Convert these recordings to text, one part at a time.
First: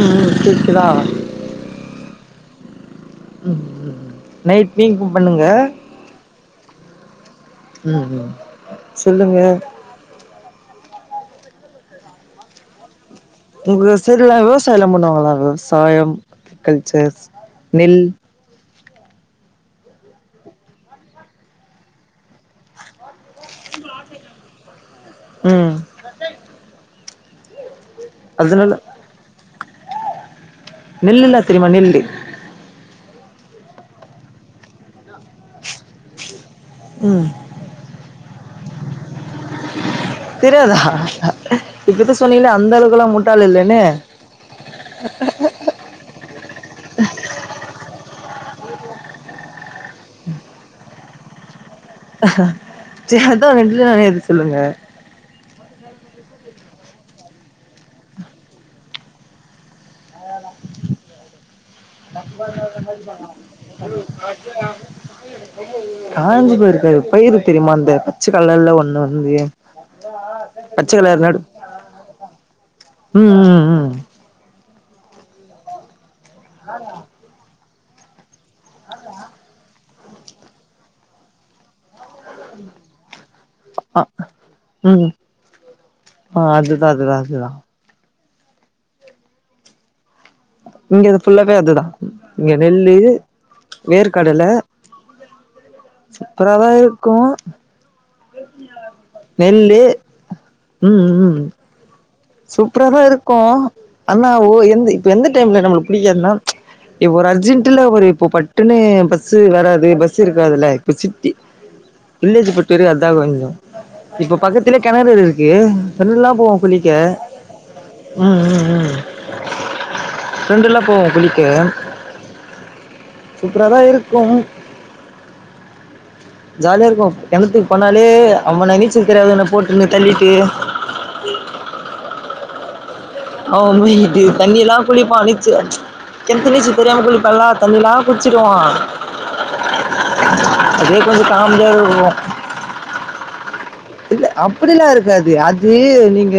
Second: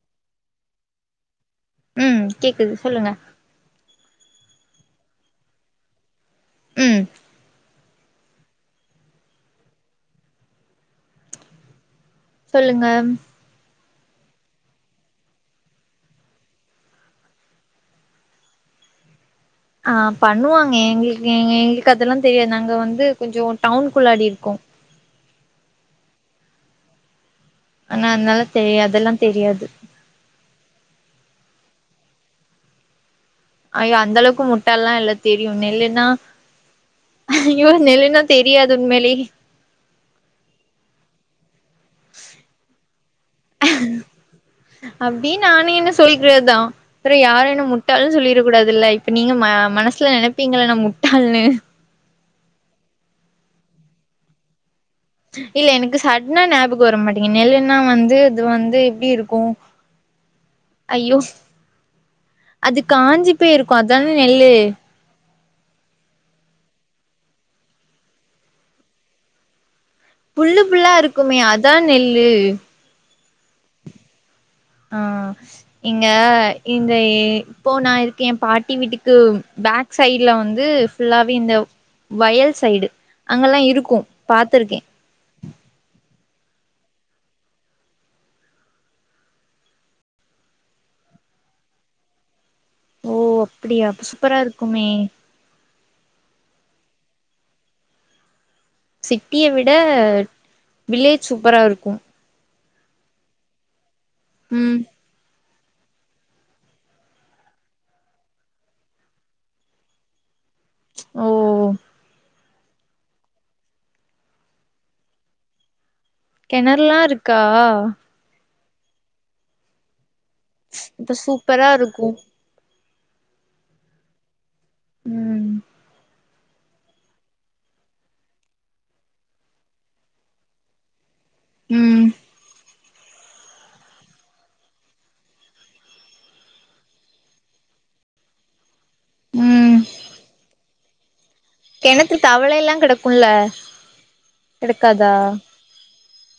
ம் கேக்குதா ம் கேக்குது சொல்லுங்க ம் நைட் நீங் குக் பண்ணிங்க ம் ம் ம் சொல்லுங்க சொல்லுங்க ஒங்க சைட்லா விவசாயலா பண்ணுவாங்களா மேம் சாயம் கல்ச்சர்ஸ் நெல் ஆ பண்ணுவாங்க எங்களுக்கு எங் எங்களுக்கு அதெல்லா தெரியாது நாங்க வந்து கொஞ்சோ டவுனுக்குள்ளாடி இருக்கோ ம் ஆனா அதனால தெரியாது அதெல்லா தெரியாது நெல்லுலா தெரிமா நெல்லு ஐய்யோ அந்த அளவுக்கு முட்டாள்லா இல்ல தெரியு நெல்லுன்னா ம் ஐய்யோ நெல்லுனா தெரியாது உண்மையிலே தெரியாதா இப்பதா சொன்னீல அந்த அளவுக்குலா முட்டாள் இல்லன்னு தேய்கர்தா அப்றோ யாரு என்ன முட்டால்னு சொல்லிட கூடாதில்ல இப்ப நீங்க ம மனசுல நெனப்பீங்கள என்ன முட்டாள்னு சேர் அதா ரெண்டுல எது சொல்லுங்க இல்ல எனக்கு சட்னா ஞாபக வரமாட்டீங்க நெல்லுன்னா வந்து இது வந்து எப்டி இருக்கு அதேதா அய்யோ இருக்கு அதான நெல்லு காஞ்சு போயிருக்காது பயிரு‌ தெரிமா அந்த பச்ச கலர்ல ஒன்னு வந்து புல்லு பச்ச புல்லா கலர் இருக்குமே நடு அதா நெல்லு ம் ம் ம் ஆ இங்க இந்த இப்போ நா இருக்கே பா ட்டி வீட்டுக்கு பேக் சைட்ல வந்து ஃபுல்லாவே இந்த வயல் சைடு அங்கெல்லா இருக்கு ஆ பாத்துருக்கே ம் ஆ அதுதா அதுதா அதுதா இங்க இது ஃபுல்லாவே அதுதா இங்க நெல்லு ஓ அப்டியா அப்ப சூப்பரா வேர்க்கடல இருக்குமே சூப்பராதா இருக்கு சிட்டிய விட நெல்லு வில்லேஜ் சூப்பரா இருக்கு சூப்பரா தா இருக்கு ஆனா ஓ ம் எந்த இப்ப எந்த டைம்ல நம்மளுக்கு புடிக்காதுன்னா எ ஒரு அர்ஜென்ட்டுல ஒரு இப்போ பட்டுனு பஸ்சு வராது பஸ்சு இருக்காதுல ப்ப ஓ சுத்தி வில்லேஜ் பொறுத்த‌ வர அதா கொஞ்ச இப்ப பக்கத்லே கெணறு வேற இருக்கு [unintelligible] ல்லா கெணறுல்லா இருக்கா ம் ம் ம் ஃப்ரெண்டுல்லா போவோ இப்ப குளிக்க சூப்பரா இருக்கு சூப்பராதா இருக்கு ம் ஜாலியா இருக்கு கெணத்துக்கு போனாலே அவன நீச்சல் தெரியாதவன போட்டுனு தள்ளிட்டு ம் அவ மூழ்கிட்டு தண்ணி எல்லா குளிப்பா நீச்சல் அ கெணத்து நீச்சல் தெரியாம குளிப்பல்லே தண்ணிலா குட்ச்சிடுவா ம் அதே கொஞ்ச காமெடியா இரு கெணத்து தவளல்லா கெடக்குல்ல இல்ல அப்படிலா கெடக்காதா இருக்காது அது நீங்க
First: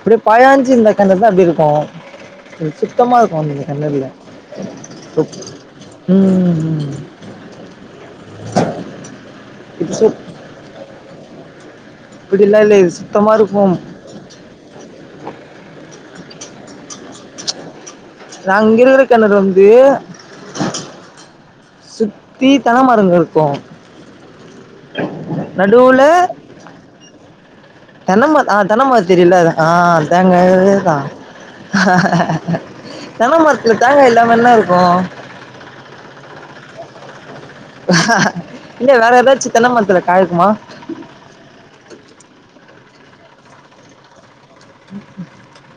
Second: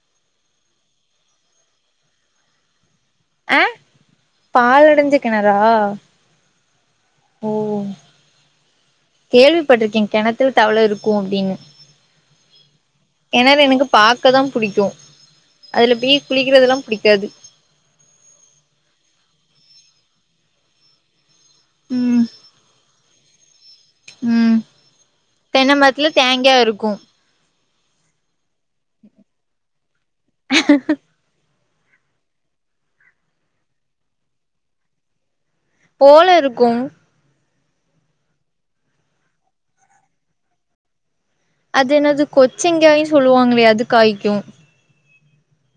அப்டியே பயாஞ்சு இருந்த கெணறு தா அப்டி இருக்கு இது சுத்தமா ஆ [unintelligible] கெணறுல பாழடஞ்ச கெணறா ம் ம் ம் ஓ இது கேள்விப்பட்ருக்கே சு கெணத்துல தவள இருக்கு அப்டின்னு அப்டில்லா இல்ல இது சுத்தமா இருக்கும் பாக்க தா புடிக்கு அதுல பேய் குளிக்கிறதலா பிடிக்காது நாங் இங்க இருக்கற கெணறு வந்து ம் சுத்தி தென்ன மரங்க இருக்கு ம் தென்ன மரத்துல நடுவுல தேங்கே இருக்கு தென்னமர ஆ தென்னமர தெரியுல்ல ஆ தேங்கா அதேதா தென்ன மரத்துல தேங்கா இல்லாம என்ன இருக்கு போல இருக்கும் இல்ல வேற ஏதாச்சு தென்னமரத்துல காய்க்குமா அது என்னது கொச்சங்காயு சொல்லுவாங்களே அது காய்க்கு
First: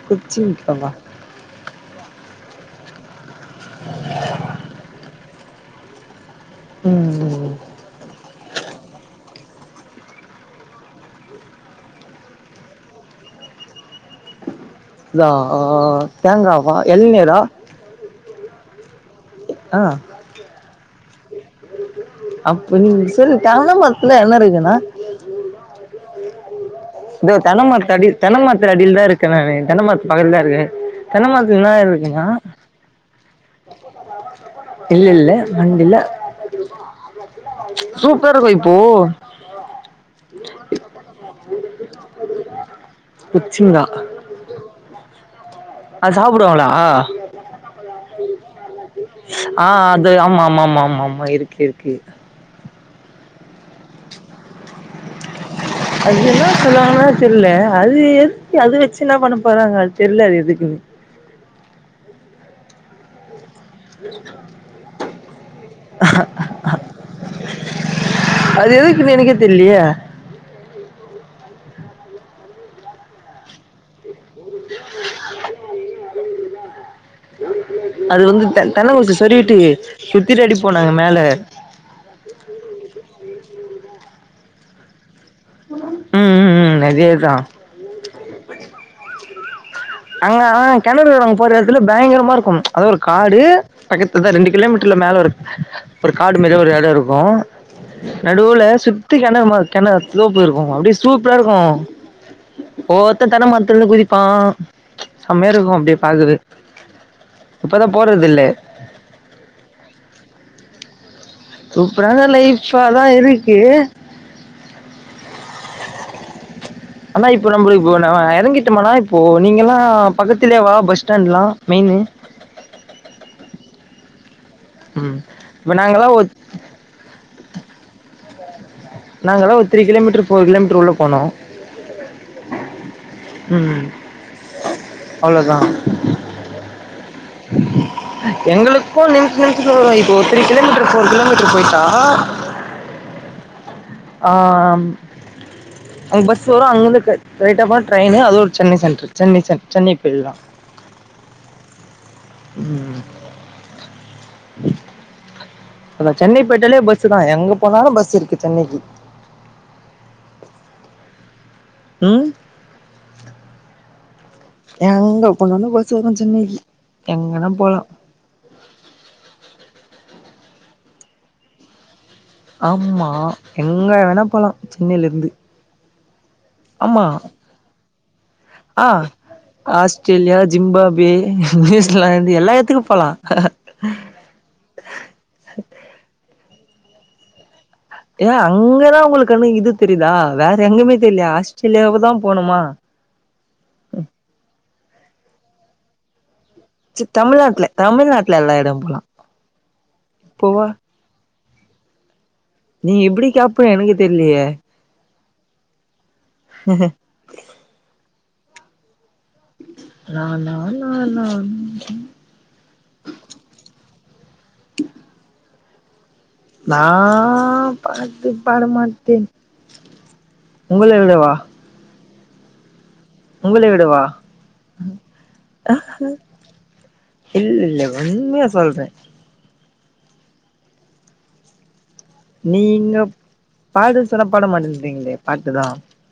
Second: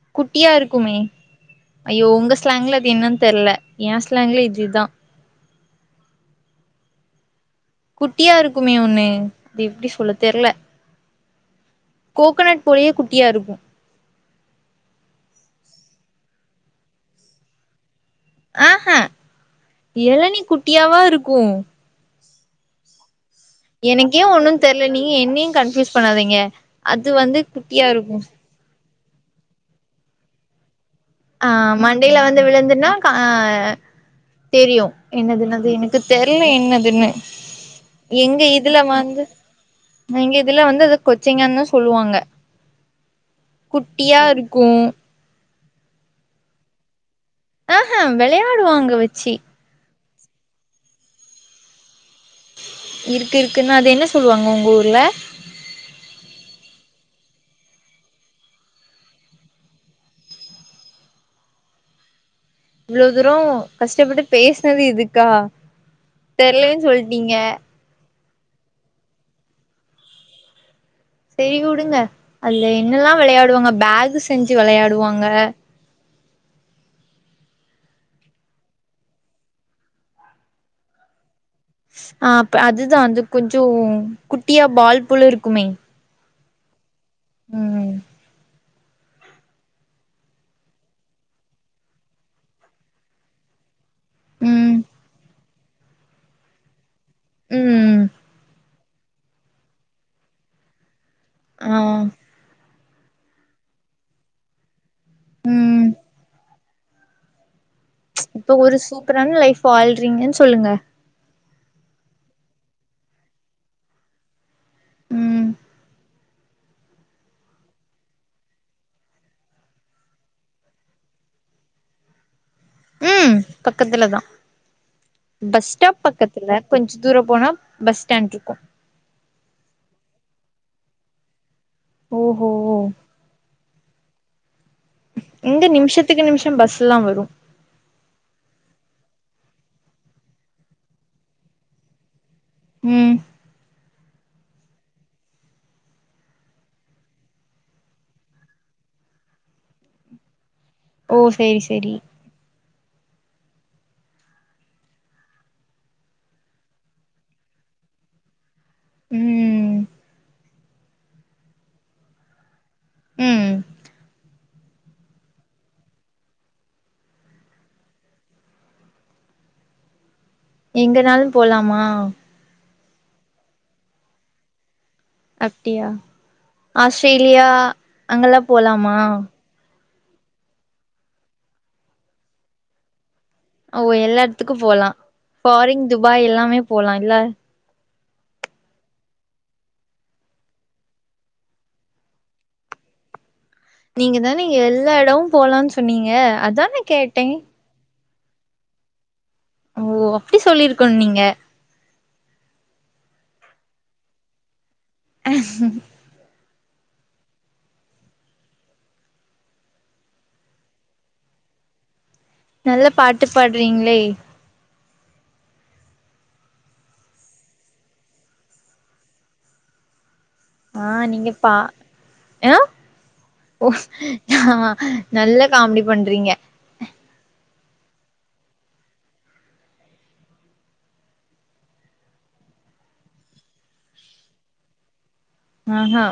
கொச்சி குட்டியா முக்கமா இருக்குமே ஐயோ உங்க ஸ்லாங்க்ல அது என்னன்னு தெர்ல எ ஸ்லாங்ல இதுதா ம் ம் குட்டியாருக்குமே ஒண்ணு அது எப்பிடி சொல்ல தெர்ல கோகனட் போலயே குட்டியாகருக்கு இதா ஆ தேங்காவா‌ இழநீரா ஆ ஹா ஆ எழநீ குட்டியாவாருக்கு அப்ப நீங்க சொல்லு தென்ன மரதத்துல என்ன இருக்குன்னா நீ என்னையு கன்பியூஸ் பண்ணாதீங்க அது இதோ வந்து தென்ன குட்டியா மரத்தடில இருக்கு தென்ன மரத்துல அடியில தா இருக்கே நானு தென்ன மரத்து பகல் தா இருக்கே தென்ன ஆ மரத்துல என்ன மண்டையில இருக்குன்னா வந்து விழுந்துன்னா ஆ தெரியு இல்ல இல்ல என்னதுன்னது மண்டில எனக்கு தெரியல என்னதுன்னு சூப்பரா எங்கே இருக்கு இப்போ இதுல வந்து எங்க இதுல வந்து அத கொச்சிங்கான தா சொல்லுவாங்க குச்சிங்கா குட்டியாருக்கு அது சாப்புடுவாங்களா ஆஹா வெளையாடுவாங்க அத வச்சி ஆ அது ஆமா ஆமா ஆமா ஆமா ஆமா இருக்கு இருக்கு இருக்கு இருக்குன்னா அது என்ன சொல்லுவாங்க உங்க ஊர்ல அது என்ன சொல்லுவாங்கன்னா தெர்ல அது எதுக்கு அது வச்சு என்னா பண்ண போறாங்க அது தெர்ல அது எதுக்குன்னு இவ்ளோ தூரோ கஷ்டப்பட்டு பேசுனது இதுக்கா தெர்லேன் சொல்லிட்டீங்க அது எதுக்குன்னு எனக்கே தெர்லியே சேரி உடுங்க அதுல என்னல்லா விளையாடுவாங்க பேக் செஞ்சு வெளையாடுவாங்க அது வந்து தென் தென்ன குச்சி சொரிகிட்டு சுத்திலா அடிப்போ நாங்க மேல ஆ அப் அதுதா அது கொஞ்சோ குட்டியா பால் போலருக்குமே ம் ம் ம் அதேதா ம் அங்க ஆ கெணறு நாங்க போற எடத்துல பயங்கரமாருக்கு அதாது ஒரு காடு பக்கத்து தா ரெண்டு ம் கிலோமீட்டர்ல மேல ஒரு ஒரு காடு மேரி ஒரு எடோருக் க்கு ம் நடுவுல சுத்தி கெணறு மா கெண தோப்புருக்கு அப்டி சூப்பராருக்கு ஆ ஒவ்வொருத்த தென்ன மரத்துலருந்து குதிப்பா செம்மையாருக்கு ம் அப்டியே பாக்குது இப்ப ஒரு சூப்பரான லைஃப் வாழ்றீங்கன்னு சொல்லுங்க சூப்பரான லைஃப்பாதா இருக்கு ம் ஆனா இப்போ நம்ளுக்கு உன்ன எறங்கிட்டோமனா இப்போ நீங்கல்லா பக்கத்திலேவா பஸ் ஸ்டாண்ட்லா மெயின்னு ம் பக்கத்துல தா ம் பஸ் இப்ப ஸ்டாப் நாங்கல்லா ஒரு பக்கத்துல கொஞ்சோ தூரோ போனா பஸ் ஸ்டாண்ட்ருக்கு நாங்கள்ல்லா ஒரு த்ரீ கிலோமீட்டரு ஃபோர் கிலோமீட்டரு உள்ள போனு ஓஹோ ம் அவ்ளோதா இங்க நிமிஷத்துக்கு நிமிஷோ பஸ்ல்லா வரு எங்களுக்கு நிமிஷ் நிமிஷ்த்தல வரு இப்போ த்ரீ கிலோமீட்டர் ஃபோர் கிலோமீட்டர் போயிட்டா ம் ஆ ம் அங்க பஸ் வரு அங்கேர்ந்து ஸ்ட்ரைட்டா போன ட்ரெயினு அதோட சென்னை சென்ட்ரு சென்னை சென் சென்னை போயில்லா ஓ சரி சரி ம் அதா சென்னை போயிட்டலே பஸ்ஸு தா எங்க போனாலு பஸ் இருக்கு சென்னைக்கி ம் ம் ம்ம் எங்க போனாலு பஸ் வரு சென்னைக்கி எங்கன்னா போலா எங்கனாலும் போலாமா ஆமா எங்கே வேணா போலாம் சென்னையில இருந்து அப்டியா ஆமா ஆஸ்திரேலியா அங்கெல்லாம் போலாமா ஆஸ்ட்ரேலியா ஜிம்பாபே நியூசிலாந்து எல்லா எடத்துக்கு போலா ஓ எல்லா எடத்துக்கு போலா ஃபாரின் துபாய் எல்லாமே போலா இல்ல ஏ அங்கதா உங்களுக்குன்னு இது தெரியுதா வேற எங்குமே தெர்லையா ஆஸ்ட்ரேலியாவதா போணுமா நீங்க தானே எல்லா எடமு போலான் சொன்னீங்க அதானே ச தமிழ்நாட்ல தமிழ்நாட்ல எல்லா எடம் போலா ஓ அப்டி போவா சொல்லிருக்கனு நீங்க நீ இப்டி கேப்ப எனக்கு தெர்லயே நாநா நாநா ம்ம் நல்ல பாட்டு பாட்றீங்ளே நா பாட்டு பாடமாட்டேன் ஆ நீங்க பா எஆ உங்களை ஓ விடவா ஆ நல்ல காமெடி பண்றீங்க இல்ல உண்மையா சொல்றே நீங்க பாடு சொன்னா பாட மாட்றீங்களே ஆஹா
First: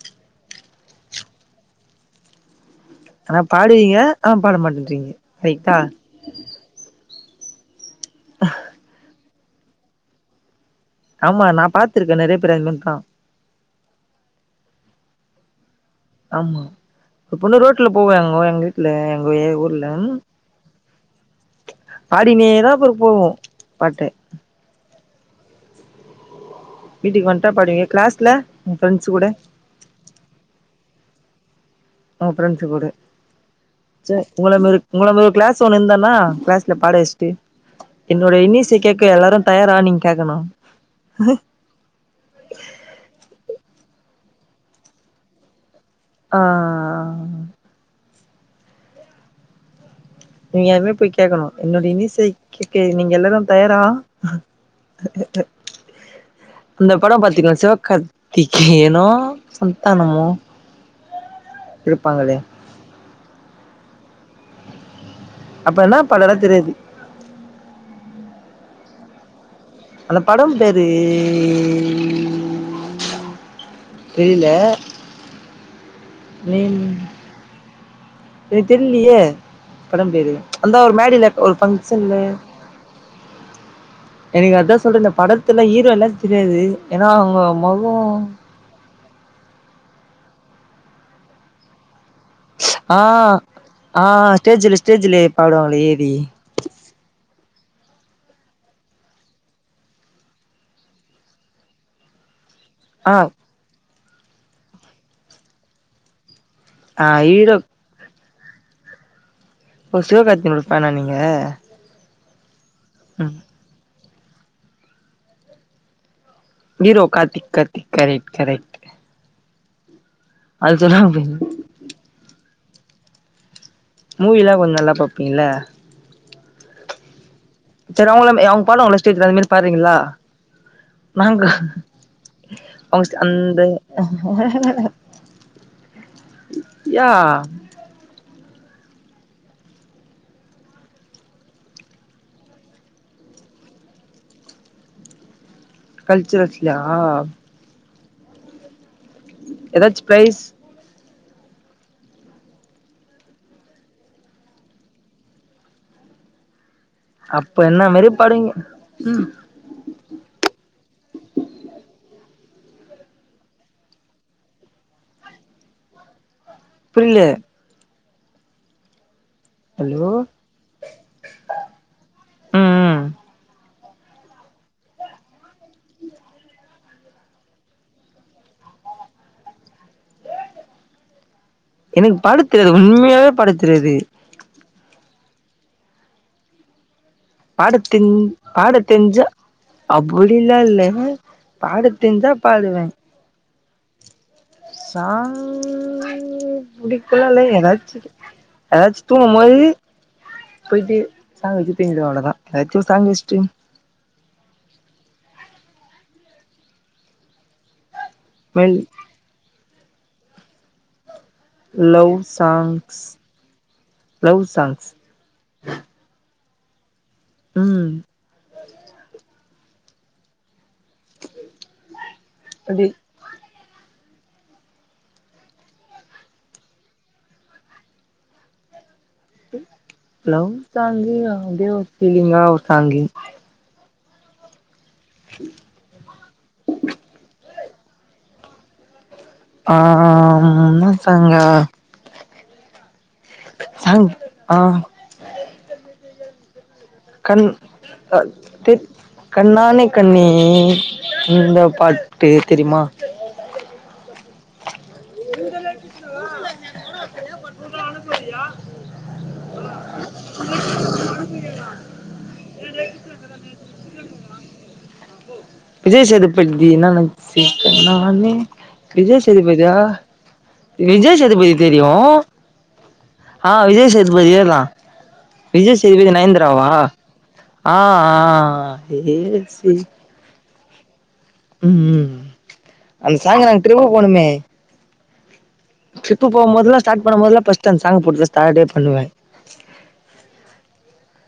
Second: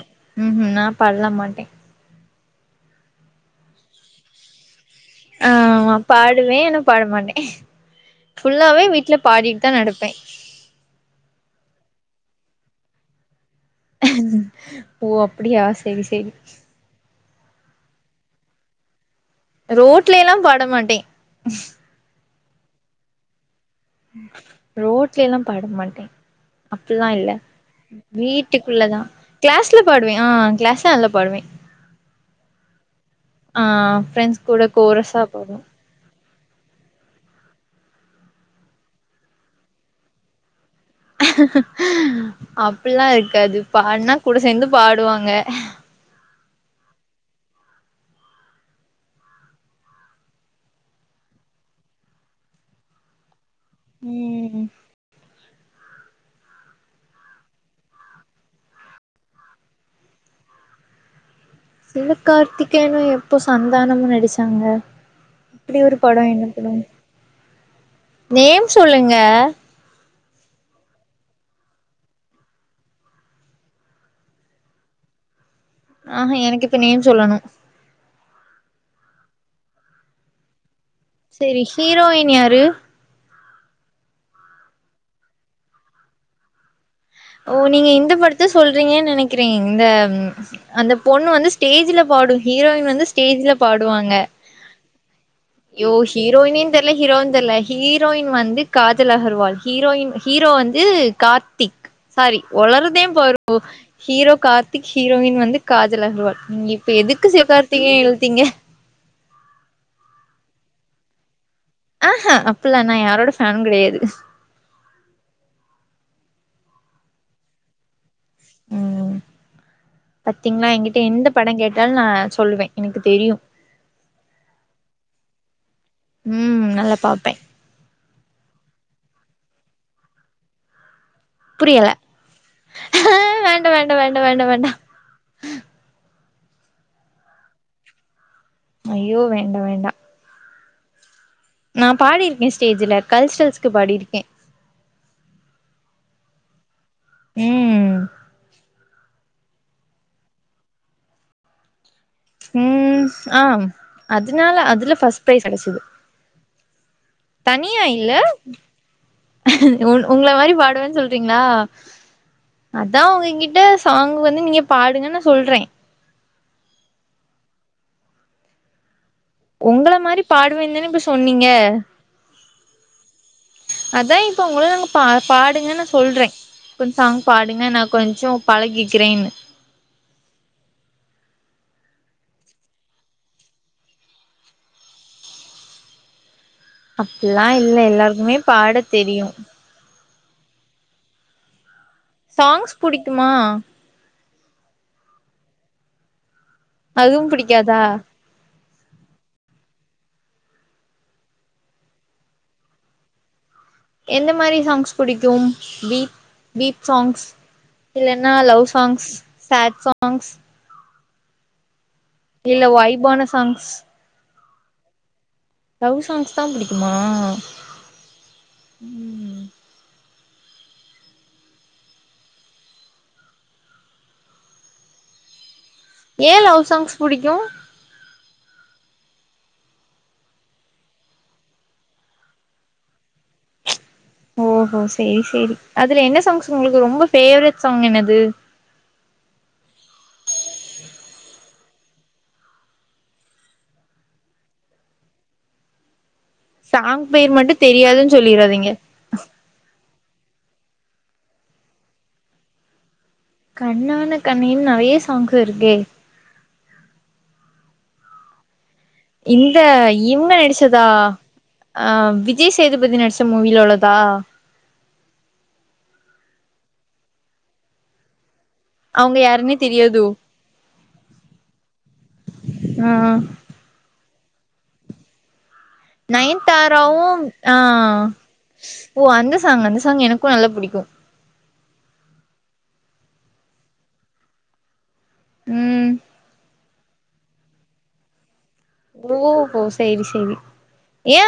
ம்ஹூ நா பாட்லா மாட்டே ஆனா பாடுவீங்க ஆனா பாட மாட்டேன்றீங்க ரைட்டா ஆமா பாடுவே ஆனா பாட மாட்டே ஃபுல்லாவே வீட்ல பாடிட் தா நடப்பே ஆமா நா பாத்திருக்கே நெறைய பேர் அது மாரி தா ஓ அப்டியா சரி சரி ஆமா ஒரு பொண்ணு ரோட்ல போவா எங்க எங்க வீட்ல எங்க ஊர்ல ரோட்ல எல்லா பாட மாட்டே பாடினே தா பாரு போவோ பாட்டு ரோட்ல எல்லாம் பாட மாட்டே அப்பிலா வீட்டுக்கு இல்ல வந்ட்டா பாடுவீங்க கிளாஸ்ல உங்க வீட்டுக்குள்ளதா ஃப்ரெண்ட்ஸ் கூட க்ளஸ் துல பாடுவே ஆ க்ளஸ்ல நல்லா பாடுவே நம்ம ஃப்ரண்ட்ஸ் கூட ஆ ச ஃப்ரெண்ட்ஸ் உங்கள கூட மாரி உங்கள கோரஸா மாரி ஒரு பாடுவோ க்ளஸ் ஒன்னு இருந்தேனா க்ளஸ் ல பாட வச்ட்டு என்னோட இன்னிசை கேக்க எல்லாரு தயாரா நீங் கேக்கணு அப்பில்லா இருக்காது பாடுனா கூட சேந்து பாடுவாங்க ஆ இங்க இருந்து போய் கேக்கணு என்னுடை இன்னிசை கேக்க நீங்க எல்லாரும் தயாரா ம் அந்த படொம் பாத்தீங்லா சிவக்காத்திகேயனோ சந்த்தானமோ சிவகார்த்திகேயனு எப்போ சந்தானமு நடிச்சாங்க அப்ப அப்டி ஒரு படொ படம்லா என்ன படொ தெரியாது நேம் சொல்லுங்க அந்த படம் பேரு தெரில ஆஹ எனக்கு இப்ப நேம் சொல்லணு எனக் தெர்லியே படம் பேரு அந்தா ஒரு மேடில ஒரு செரி பங்க்ஷன்ல ஹீரோயின் யாரு எனுக்கு அத்தா சொல்ற இந்த படத்துல ஹீரோல்லா தெரியாது எனா அவுங்க மொகோ சொல்றீங்கன் நெனைக்கறே இந்த அந்த பொண்ணு வந்து ஸ்டேஜ்ல பாடு ஹீரோயின் வந்து ஸ்டேஜ்ல பாடுவாங்க ஸ்டேஜ்ல ஸ்டேஜ்ல பாடுவாங்களே யோ ஏறி ஹீரோயினின் தெர்ல ஹீரோவா தெர்ல ஹீரோயின் வந்து காஜல் அகர்வால் ஹீரோயின் ஹீரோ வந்து கார்த்தி சாரி ஒளறுதே ஆ பாரு [inaudible] ஹீரோ கார்த்திக் ஹீரோயின் வந்து காஜல் அகர்வால் நீங்க இப்ப ஆ எதுக்கு ஹீரோ சிவகார்த்தீகேயன் இழுத்தீங்க ஓ சிவகார்த்தினோட ஃபேனா நீங்க ஆஹா அப்பல்லா நா யாரோட ம் ஃபேனு கடையாது hero Karthik Karthik correct correct பத்திங்ளா அது எங்கிட்ட சொல்லாம எந்த படங் கேட்டால் நா சொல்லுவே எனுக்கு தெரியு மூவிலா கொஞ் நல்லா பாப்பீங்கலா ம் நல்லா பாப்பே செரி அவுங்ளம் எ அவுங் பாடுவாங்கல்ல ஸ்டேஜ்ல அதுமாரி பாடுறீங்களா நாங்க புரியல அவுஸ் அந்த வேண்டா வேண்டா வேண்டா வேண்டா வேண்டா யா அய்யோ வேண்டா வேண்டா நா பாடிருக்கே ஸ்டேஜ்ல கல்ஸ்ரல்ஸ்க்கு பாடியிருக்கே கல்ச்சரல்ஸ்லயா ம் எதாச்சு ப்ரைஸ் ம் ஆ அதனால அதுல ஃபர்ஸ்ட் பிரைஸ் கெடச்சிது அப்ப என்ன மாரி பாடுவீங்க ம் உ உங்கள மாரி பாடுவன் சொல்றிங்களா அதா உங்ககிட்ட சாங் வந்து நீங்க பாடுங்கன் நா சொல்றே புரில உங்கள ஹலோ மாரி பாடுவேன்னு தான இப்ப சொன்னீங்க ம் ம் அதா இப்ப உங்கள நாங்க பா பாடுங்கன்னு நா சொல்றே இப்ப இந்த சாங் பாடுங்க நா கொஞ்சோ பழகிக்கிறேன்னு எனக்கு பாடத்தெரியாது உண்மையாவே பாடத்தெரியாது அப்பல்லா பாடத்தின் பாடத்தெஞ்சா அப்புடிலா இல்ல பாட தெரிஞ்சா பாடுவே டுமா சாங் புடிக்கலா அதுவும் இல்ல பிடிக்காதா எதாச்சு எதாச்சு தூங்கும்போது போயிட்டு சாங்க வச்சு தூங்கிடுவ அவ்ளதா எதாச்சு சாங்க் வேஸ்ட்டு எந்த மாரி சாங்ஸ் புடிக்கு பீப் பீப் சாங்ஸ் இல்லன்னா லவ் மெல் சாங்ஸ் சேட் சாங்ஸ் லவ் இல்ல சாங்ஸ் வைபான songs love songs love songs தா புடிக்குமா ம் அப்டி ஏ லவ் சாங்ஸ் புடிக்கு ஹலோ சாங்கு அதே ஒரு ஃபீலிங்கா ஒரு சாங்கு ஓஹோ செரி செரி அதுல என்ன சாங்ஸ் உங்களுக்கு ரொம்ப ஃபேவரிட் சாங் என்னது ஆம் என்ன சாங்கு சாங்கு ஆ சாங் பெயர் கண் மட்டும் தெரியாதுன்னு அ சொல்லிறாதீங்க தெ கண்ணானே கண்ணே இந்த பாட்டு தெரியுமா கண்ணான கண்ணே நெறைய சாங்ஸ் இருக்கே [inaudible] இந்த ம் நடிச்சதா அ விஜய் சேதுபதி நடிச் மூவியில உள்ளதா விஜய் சேதுபதி என்ன நடிச்சிருக்காரு நானே அவங்க விஜய் யாருன்னே சேதுபதியா தெரியாது விஜய் சேதுபதி தெரியும் ஆ விஜய்சேதுபதியே தா விஜய் சேதுபதி நயன்தாராவா நயன்தாராவும் ஆ ஓ அந்த சாங் ஏசி அந்த சாங் எனக்கும் நல்லா புடிக்கும் ம் அந்த சாங்கு நாங்க ட்ரிப் போனோமே ம் ட்ரிப் போகும் போதயெல்லா ஸ்டார்ட் பண்ணபோதல்லாம் ஃபஸ்ட சாங்க போட்டு ஸ்டார்டே பண்ணுவேன் ஓ கோ செரி செரி ஏன்